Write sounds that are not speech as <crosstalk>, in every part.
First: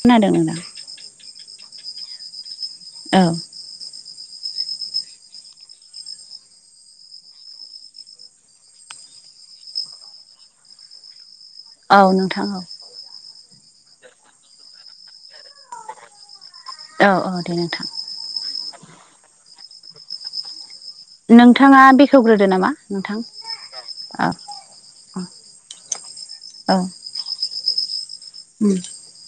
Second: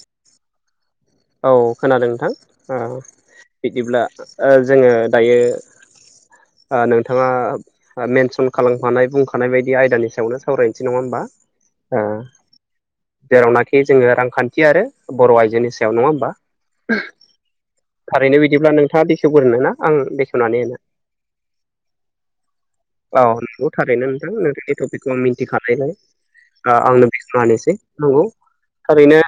खोनादों नोंथां औ खोनादों नोंथां औ बिदिब्ला जोंङो दायो नोंथांङा मेनसन खालामखानाय बुंखानाय बायदि आयदानि सायावनो सावरायनोसै नंङा होमबा औ नोंथां औ जेरावनाखि जोङो रांखान्थि आरो बर' आइजोनि सायाव नङा होमबा औ औ दे नोंथां थारैनो बिदिब्ला नोंथाङा बेखेवगोरोनो ना आं बेखेवनानै होनो नोंथाङा बेखेवग्रोदो नामा नोंथां औ नंगौ थारैनो औ नोंथां नोंथांनि टपिकखौ आं मिन्थिखानायलाय औ आंनो बेखेना होनोसै नंगौ उम थारैनो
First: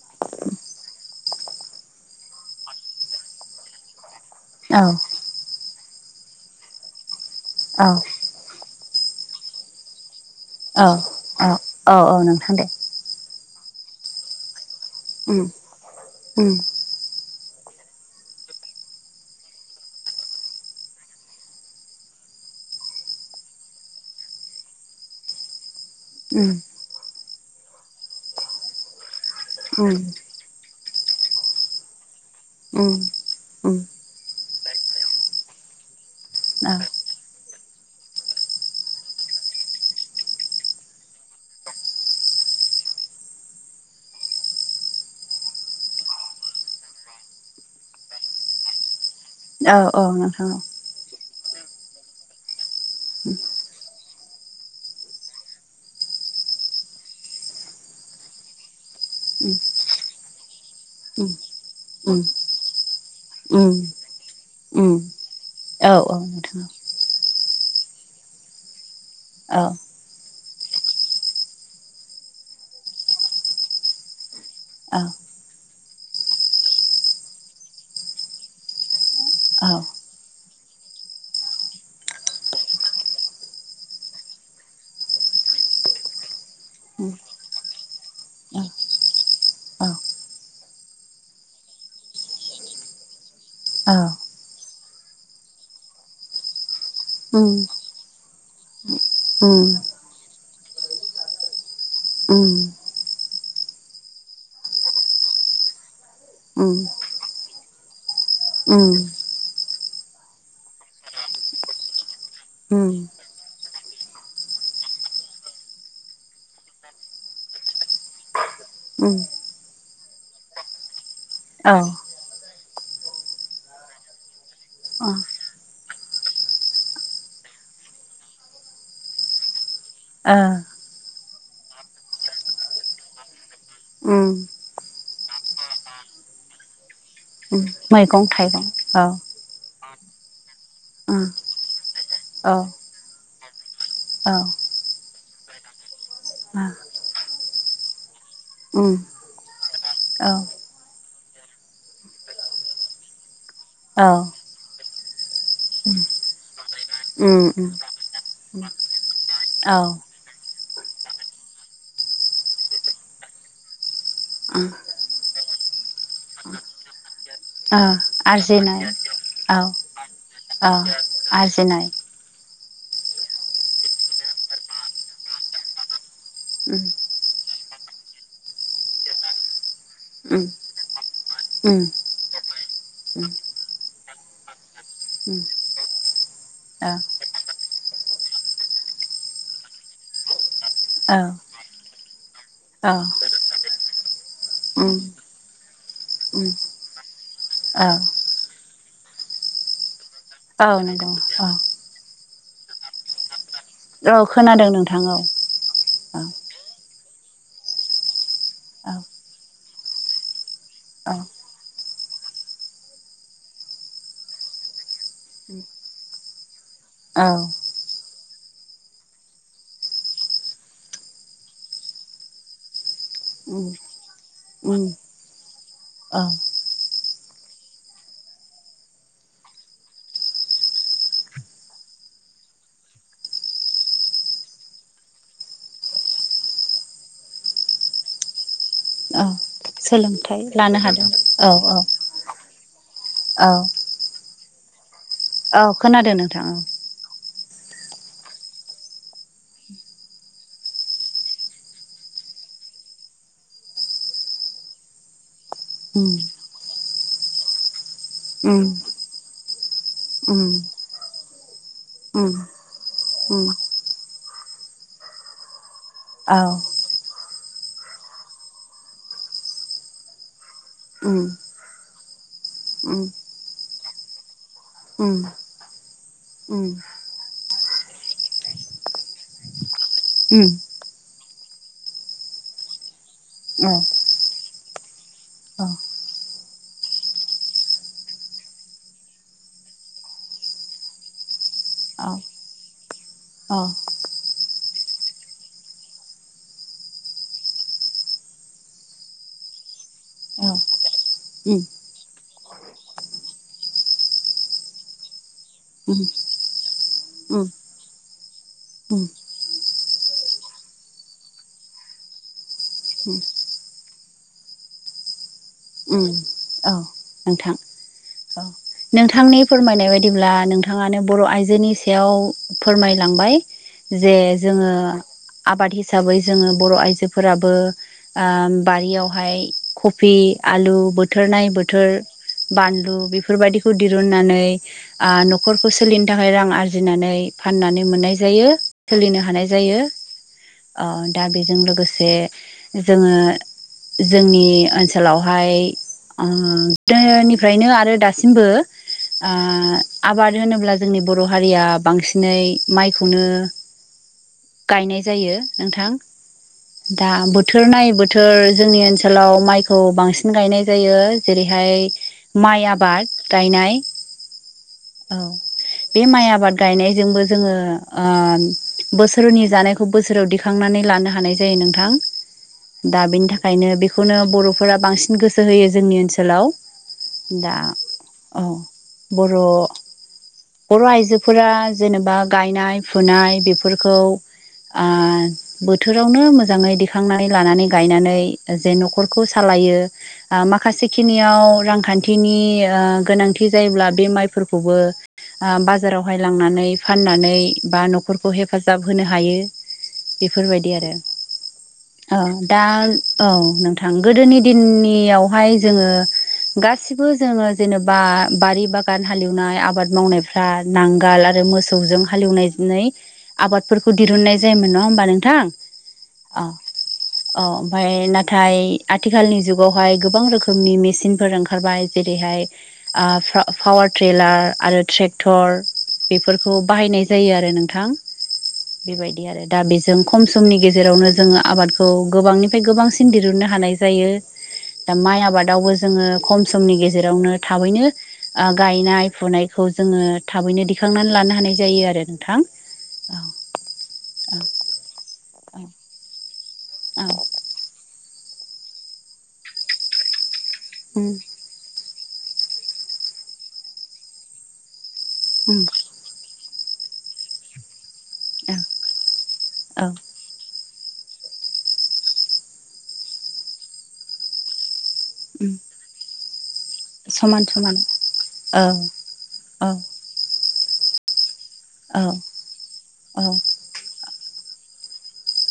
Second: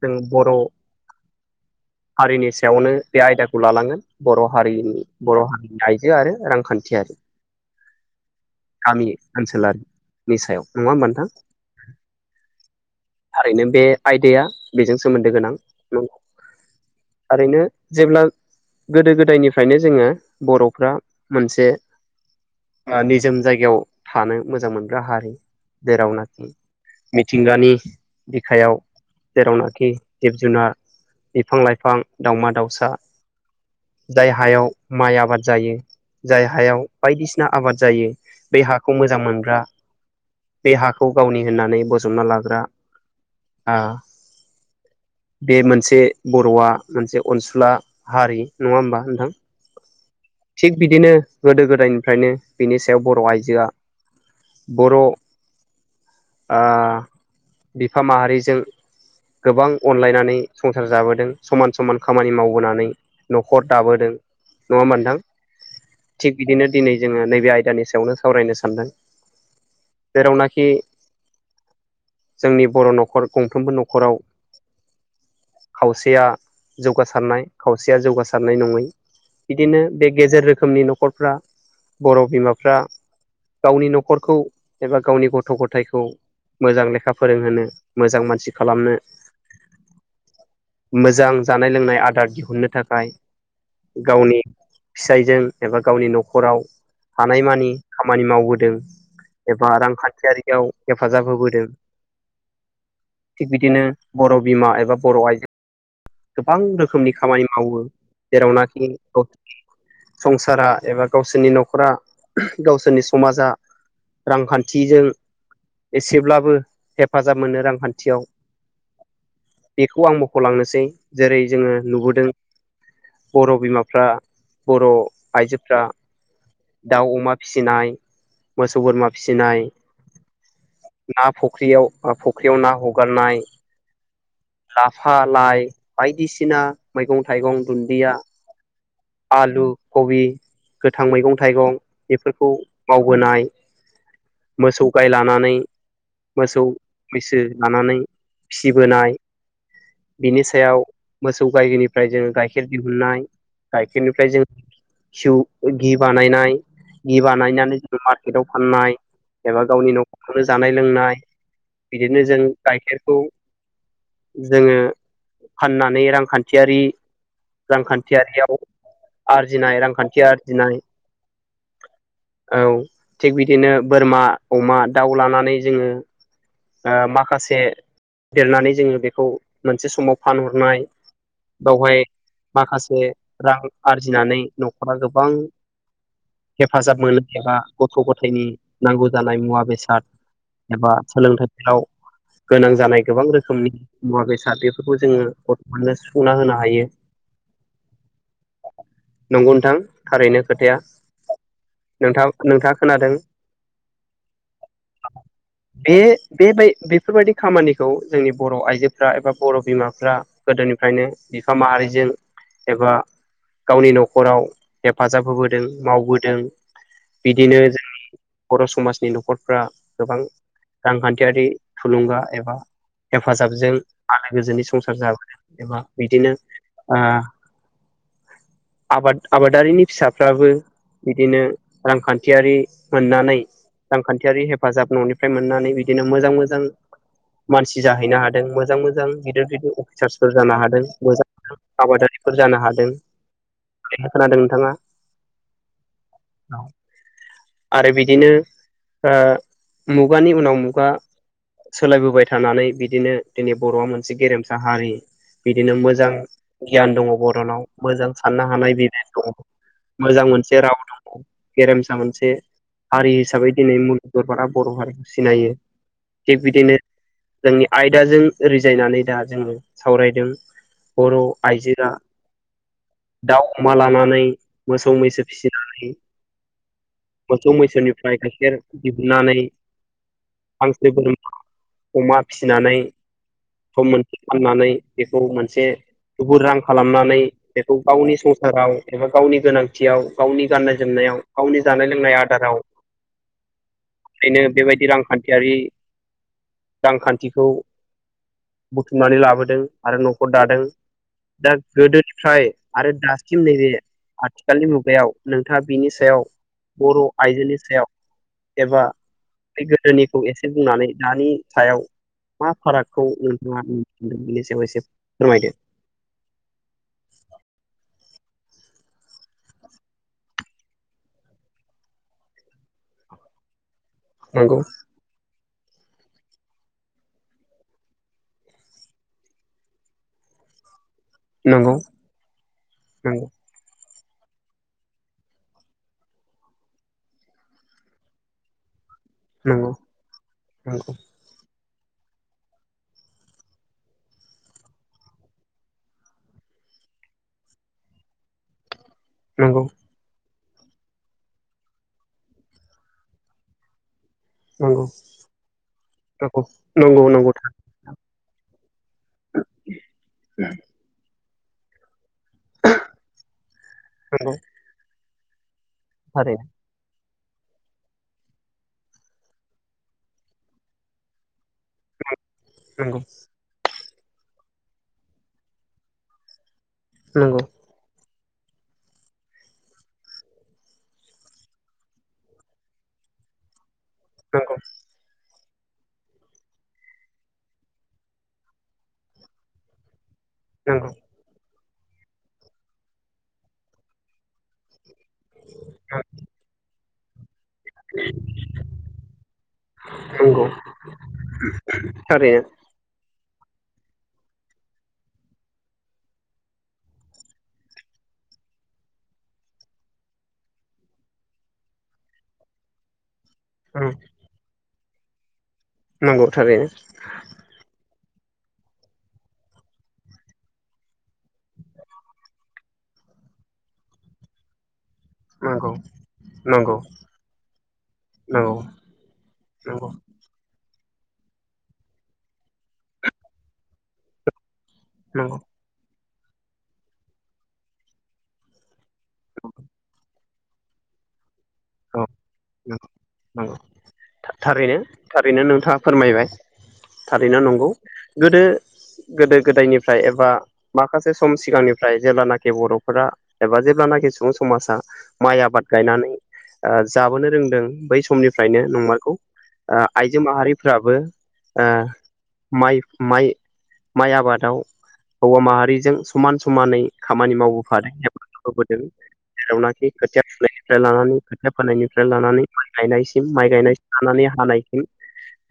जों बर' हारिनि सायावनो बे आयदाखौ लालांगोन बर' हारि औ बर' हारिनि आइजो आरो रांखान्थियारि औ गामि ओनसोलारिनि सायाव नङा औ होमबा नोंथां औ औ नोंथां दे थारैनो बे आयदाया बेजों सोमोन्दो उम गोनां नंगौ उम थारैनो जेब्ला गोदो गोदायनिफ्रायनो जोंङो बर'फ्रा मोनसे निजोम जायगायाव थानो मोजां मोनग्रा हारि जेरावनाखि मिथिंगानि बिखायाव जेरावनाखि उम जुनार बिफां लाइफां दावमा दाउसा उम उम उम जाय हायाव माइ आबाद जायो जाय औ हायाव बायदिसिना आबाद जायो बे हाखौ मोजां मोनग्रा बे हाखौ गावनि होननानै बजबना लाग्रा आ बे मोनसे बर'आ मोनसे अनसुला हारि नङा होमबा नोंथां औ औ नोंथां औ थिग बिदिनो गोदो गोदायनिफ्रायनो बिनि सायाव बर' आइजोआ बर' आ बिफा माहारिजों गोबां अनलायनानै संसार जाबोदों उम समान समान उम खामानि मावबोनानै न'खर उम दाबोदों उम नङा होनबा नोंथां औ औ थिग नोंथां बिदिनो दिनै जोङो नैबे आयदानि सायावनो सावरायनो सानदों औ जेरावनाखि जोंनि बर' न'खर गंफ्रोमबो न'खराव औ खावसेया जौगासारनाय खावसेया जौगासारनाय नङै औ बिदिनो बे गेजेर रोखोमनि न'खरफ्रा बर' बिमाफ्रा गावनि न'खरखौ एबा गावनि गथ' गथायखौ मोजां उम लेखा फोरोंहोनो मोजां मानसि औ खालामनो औ मोजां जानाय लोंनाय आदार दिहुननो थाखाय औ गावनि फिसायजों एबा गावनि न'खराव उम हानायमानि खामानि मावबोदों उम एबा रांखान्थियारियाव हेफाजाब होबोदों उम थिग बिदिनो बर' बिमा एबा बर' आयजो गोबां रोखोमनि खामानि मावो जेरावनाखि संसारा एबा गावसोरनि न'खरा उम उम गावसोरनि समाजा रांखान्थिजों एसेब्लाबो हेफाजाब मोनो रांखान्थियाव उम बेखौ आं खौ लांनोसै जेरै जोङो औ नुबोदों बर' बिमाफ्रा बर' आइजोफ्रा दाउ अमा फिसिनाय मोसौ बोरमा फिसिनाय ओ ना फख्रियाव फख्रियाव ना हगारनाय उम लाफा लाइ बायदिसिना मैगं थाइगं दुन्दिया मैगं थाइगं औ आलु कबि गोथां मैगं थाइगं औ बेफोरखौ मावबोनाय औ मोसौ गाय लानानै मोसौ मैसो लानानै उम फिसिबोनाय औ बिनि सायाव मोसौ गायनिफ्राय जोङो गाइखेर दिहुननाय औ गाइखेरनिफ्राय जों जौ इदि बानायनाय बिदि बानायनानै जोङो मार्केटाव फाननाय एबा औ गावनि न'खर खौनो जानाय लोंनाय बिदिनो जों गाइखेरखौ जोङो फाननानै रांखान्थियारि ओ रांखान्थियारियाव आरजिनाय औ आरजिनाय रांखान्थि औ आरजिनाय आरजिनाय औ थिग बिदिनो बोरमा अमा दाउ लानानै जोङो उम माखासे देरनानै जोङो बेखौ मोनसे समाव उम फानहरनाय उम बेयावहाय माखासे औ रां आरजिनानै न'खरा गोबां औ हेफाजाब मोनो एबा गथ' गथायनि नांगौ जानाय मुवा बेसाद एबा औ सोलोंथाइफोराव गोनां जानाय गोबां रोखोमनि मुवा बेसाद बेफोरखौ जोङो गथ'फोरनो सुफुंना होनो हायो अ नंगौ नोंथां थारैनो औ खोथाया नंगौ औ नोंथां नोंथाङा खोनादों औ खोनादों नोंथां बे औ बेबाय बेफोरबायदि खामानिखौ जोंनि बर' औ आइजोफ्रा एबा बर' बिमाफ्रा गोदोनिफ्रायनो औ बिफा माहारिजों एबा गावनि न'खराव हेफाजाब होबोदों मावबोदों बिदिनो जोंनि बर' समाजनि न'खरफ्रा गोबां रांखान्थि थुलुंगा एबा उम हेफाजाबजों आलो गोजोनै औ संसार जाबोदों एबा औ बिदिनो आबाद आबादारिनि फिसाफ्राबो बिदिनो रांखान्थियारि मोननानै रांखान्थियारि हेफाजाब न'निफ्राय मोननानै बि बिदिनो मोजां मोजां मानसि जाहैनो हादों मोजां मोजां गिदिर अफिसारफोर सोलोंथाइ जानो लानो हादों औ मोजां औ आबादारिफोर जानो हादों औ खोनादों नोंथाङा औ खोनादों नोंथां औ आरो बिदिनो मुगानि उनाव मु गा सोलायबोबाय थानानै बिदिनो जोंनि बर'आ मोनसे गेरेमसा हारि बिदिनो मोजां उम गियान दङ बर'नाव मोजां औ साननो हानाय <inaudible> दङ मोजां मोनसे राव दङ गेरेमसा मोनसे हारि हिसाबै दिनै मुलुग दरबारा बर' हारिखौ सिनायो थिग बिदिनो जोंनि आयदाजों रिजायनानै दा जोङो सावरायदों बर' आइजोआ दाउ अमा लानानै मोसौ मैसो फिसिनानै मोसौ मैसोनिफ्राय गाइखेर दिहुननानै हांसो बोर <unintelligible> अमा फिसिनानै सम मोनसे फानानै बेखौ मोनसे थुबुर रां खालामनानै बेखौ गावनि संसाराव एबा गावनि गोनांथियाव गावनि गाननाय जोमनायाव गावनि जानाय लोंनाय आदाराव बेनो बेबायदि रां खान्थियारि रांखान्थिखौ बुथुमनानै लाबोदों आरो न'खर दादों दा गोदोनिफ्राय आरो दासिम नैबे आथिखालनि मुगायाव नोंथाङा बिनि सायाव बर' आइजोनि सायाव एबा बे गोदोनिखौ एसे बुंनानै दानि सायाव मा फारागखौ नोंथाङा <unintelligible> बेनि सायाव एसे फोरमायदो उ औ नोंथां नोंथांनि फोरमायनाय बायदिब्ला नोंथाङानो बर' आइजोनि सायाव फोरमायलांबाय जे नंगौ जोंङो आबाद हिसाबै जोंङो बर' आइजोफोराबो बारियावहाय कबि आलु बथोर बोथोरनाय नंगौ बोथोर बानलु बेफोरबायदिखौ दिरुननानै न'खरखौ सोलिनो थाखाय रां आरजिनानै फाननानै मोननाय जायो सोलिनो हानाय नंगौ नंगौ जायो दा बेजों लोगोसे जोंङो जोंनि ओनसोलावहाय गोदोनिफ्रायनो आरो दासिम दासिमबो नंगौ नंगौ आबाद होनोब्ला जोंनि बर' हारिया बांसिनै माइखौनो गायनाय जायो नोंथां <unintelligible> दा बोथोर नायै बोथोर जोंनि ओनसोलाव माइखौ बांसिन गायनाय जायो जेरैहाय माइ आबाद गायनाय औ बे माइ आबाद गायनायजोंबो जोंङो बोसोरनि जानायखौ बोसोराव दिखांनानै लानो हानाय जायो नों नोंथां नंगौ नंगौ दा बेनि थाखाय ओंखायनो बेखौनो बर'फोरा बांसिन गोसो होयो जोंनि ओनसोलाव दा औ बर' बर' आइजोफोरा जेनेबा गायनाय फुनाय बेफोरखौ बोथोरावनो मोजांङै दिखांनानै लानानै गायनानै जे न'खरखौ सालायो माखासे खिनियाव रांखान्थिनि गोनांथि जायोब्ला बे माइफोरखौबो ओ बाजारावहाय लांनानै फाननानै बा न'खरखौ हेफाजाब होनो हायो नंगौ बेफोरबायदि आरो औ थारैनो दा औ नोंथां गोदोनि दिननियावहाय जोंङो गासिबो जोंङो जेनेबा बारि बागान हालेएवनाय आबाद मावनायफ्रा नांगाल आरो मोसौजों हालेएवनाय नंगौ थारैनो आबादफोरखौ दिहुननाय जायोमोन ना होनबा नोंथां नंगौ थारैनो अ ओमफाय नाथाय आथिखालनि जुगावहाय गोबां रोखोमनि मेसिनफोर ओंखारबाय जेरैहाय पावार ट्रेलार आरो ट्रेक ट्रेक्टर नंगौ बेफोरखौ नंगौ बाहायनाय जायो आरो नोंथां नंगौ बेबायदि आरो दा नंगौ बेजों खम समनि गेजेरावनो जोंङो आबादखौ गोबांनिफ्राय गोबांसिन दिहुननो हानाय जायो। दा माइ नंगौ आबादावबो जोंङो खम समनि गेजेरावनो थाबैनो गायनाय खौ जोंङो थाबैनो दिखांनानै लानो हानाय जायो आरो नोंथां औ औ थारैनो थारैनो नोंथांङा फोरमायबाय। औ थारैना नंगौ गोदो गोदो गोदायनिफ्राय एबा माखासे उम सम सिगांनिफ्राय जेब्लानाखि बर'फोरा एबा जेब्लानाखि सुबुं समाजा माइ उम आबाद गायनानै ओ जाबोनो रोंदों बै समनिफ्रायनो नंमारखौ ओ औ औ आइजो माहारिफ्राबो ओ माइ माइ माइ आबादाव हौवा उम माहारिजों समान समानै खामानि समान समान मावबोफादों हेफाजाब औ होबोदों। औ जेरावनाखि खोथिया फुनायनिफ्राय लानानै खोथा औ फोननिफ्राय लानानै माइ औ गायनायसिम माइ गायनाय लानानै हानायसिम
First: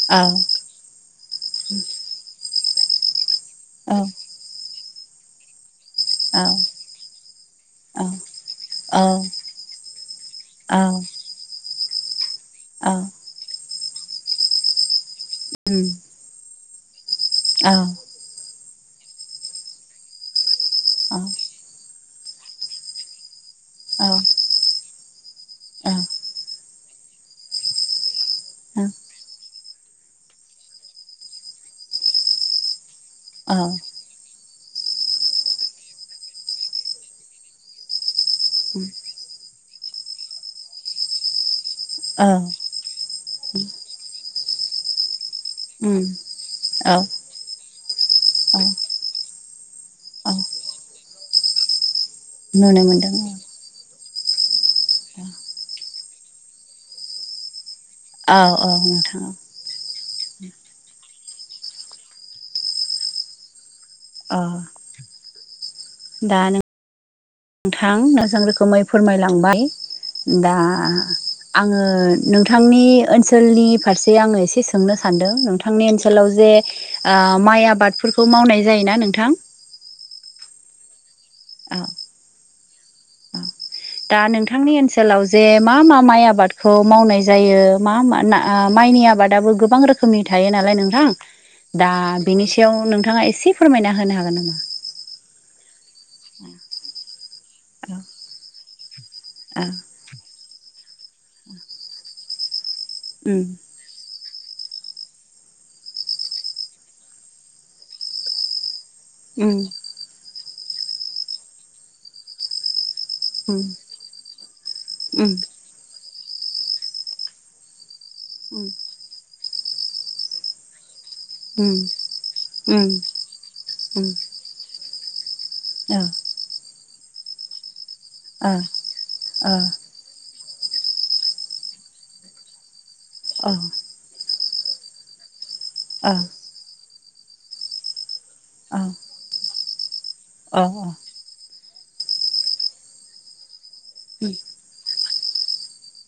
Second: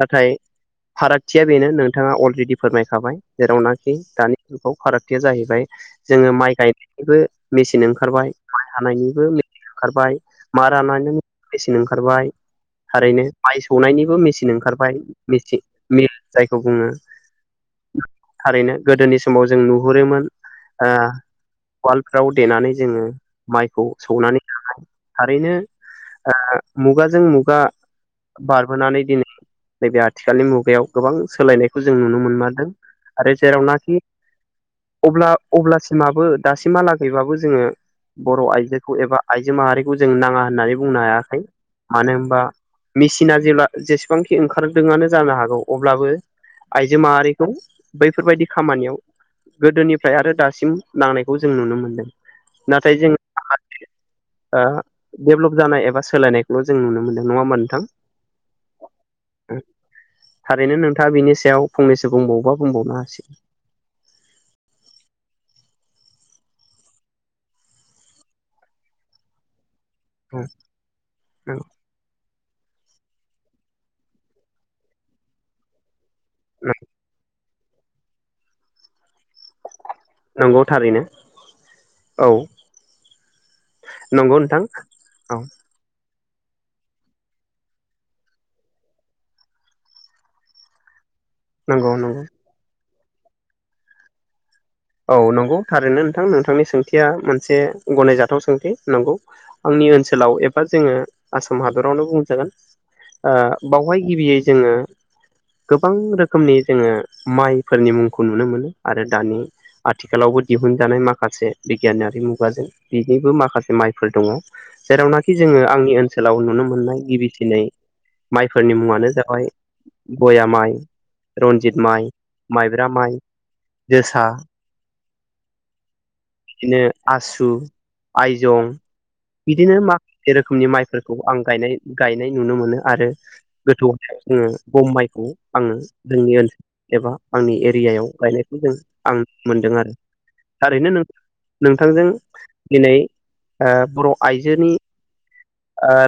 नाथाय फारागथिया बेनो नोंथाङा अलरेडि फोरमायखाबाय जेरावनाखि औ दानि बाव फारागथिया जाहैबाय जोंङो औ माइ गायनायनिबो मेचिन ओंखारबाय माइ हानायनिबो मेचन ओंखारबाय बार मेचन ओंखारबाय थारैनो माइ सौनायनिबो मेचिन ओंखारबाय। <unintelligible> उम मिल जायखौ बुंङो औ थारैनो गोदोनि समाव जों नुहुरोमोन ओ औ उवालफ्राव देनानै जोंङो माइखौ सौनानै थारैनो ओ मुगाजों मुगा बारबोनानै दिनै नैबे आथिखालनि मुगायाव गोबां सोलायनायखौ जों नुनो मोनमारदों। आरो औ जेरावनाखि अब्ला अब्लासिमाबो दासिमहालागैबाबो जोङो बर' उम आइजोखौ एबा आइजो माहारिखौ जों नाङा होननानै बुंनो हायाखै मानो औ होनबा मेसिना जेब्ला जेसेबांखि ओंखारदोंआनो जानो हागौ उम अब्लाबो आइजो औ माहारिखौ बैफोरबायदि औ खामानियाव गोदोनिफ्राय औ आरो दासिम नांनायखौ जों नुनो मोनदों। नुनो नाथाय जों मोनदों। ओ डेभलप जानाय एबा सोलायनायखौल' जों नुनो मोनदों नङा होमबा नोंथां? औ औ नोंथां औ थारैनो नोंथाङा बिनि सायाव फंनैसो बुंबावोबा बुंबावनो हासिगोन। औ दानो नोंथां मोजां रोखोमै फोरमायलांबाय दा आङो नोंथांनि ओनसोलनि फारसे आङो एसे सोंनो सानदों नोंथां। नोंथांनि ओनसोलाव जे नंगौ माइ आबादफोरखौ मावनाय जायोना नोंथां? नंगौ थारैनो। औ औ औ दा नंगौ नोंथां नोंथांनि ओनसोलाव औ जे मा मा माइ आबादखौ मावनाय जायो मा म माइनि आबादाबो गोबां रो खोमनि थायो नालाय नोंथां दा नंगौ नंगौ बेनि सायाव नोंथाङा एसे फोरमायना होनो हागोन नामा? औ नंगौ थारैनो नोंथां नोंथांनि सोंथिया मोनसे औ गनायजाथाव सोंथि नंगौ औ आंनि ओनसोलाव एबा जोङो आसाम हादरावनो बुंजागोन ओ उम बावहाय गिबियै जोङो गोबां रोखोमनि जोङो माइफोरनि मुंखौ नुनो मोनो। आरो दानि उम आथिखालावबो दिहुनजानाय माखासे बिगियानारि मुगाजों बिनिबो उम माखासे माइफोर दङ उम जेरावनाखि जोङो आंनि ओनसोलाव नुनो मोननाय गिबि थनै माइफोरनि मुङानो जाबाय बया माइ रन्जित सावरायनानै माइ माइब्रा माइ जोसा औ बिदिनो आसु आइजं बिदिनो माखा से रोखोमनि माइफोरखौ आं गायनाय गायनाय नुनो मोनो आरो गोथौ जोङो गम माइखौ आङो जोंनि ओनसोल एबा आंनि एरियायाव गायनाय खौ जों आं मोनदों आरो औ औ थारैनो नों नोंथांजों दिनै ओ बर' आइजोनि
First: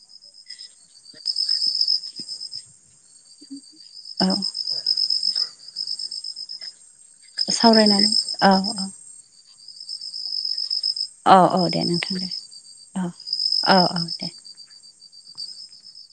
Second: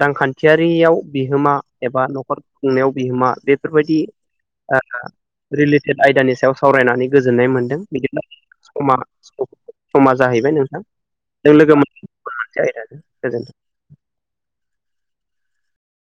रांखान्थियारियाव बिहोमा एबा न'खर खुंनायाव बिहोमा बेफोरबायदि औ रिलेटेड आयदानि सायाव सावरायनानै गोजोननाय मोनदों बिदिब्ला औ औ समा समा जाहैबाय नोंथां औ नों औ लोगो दे गुबुन नोंथां दे मोनसे औ आयदाजों गोजोनथों औ औ दे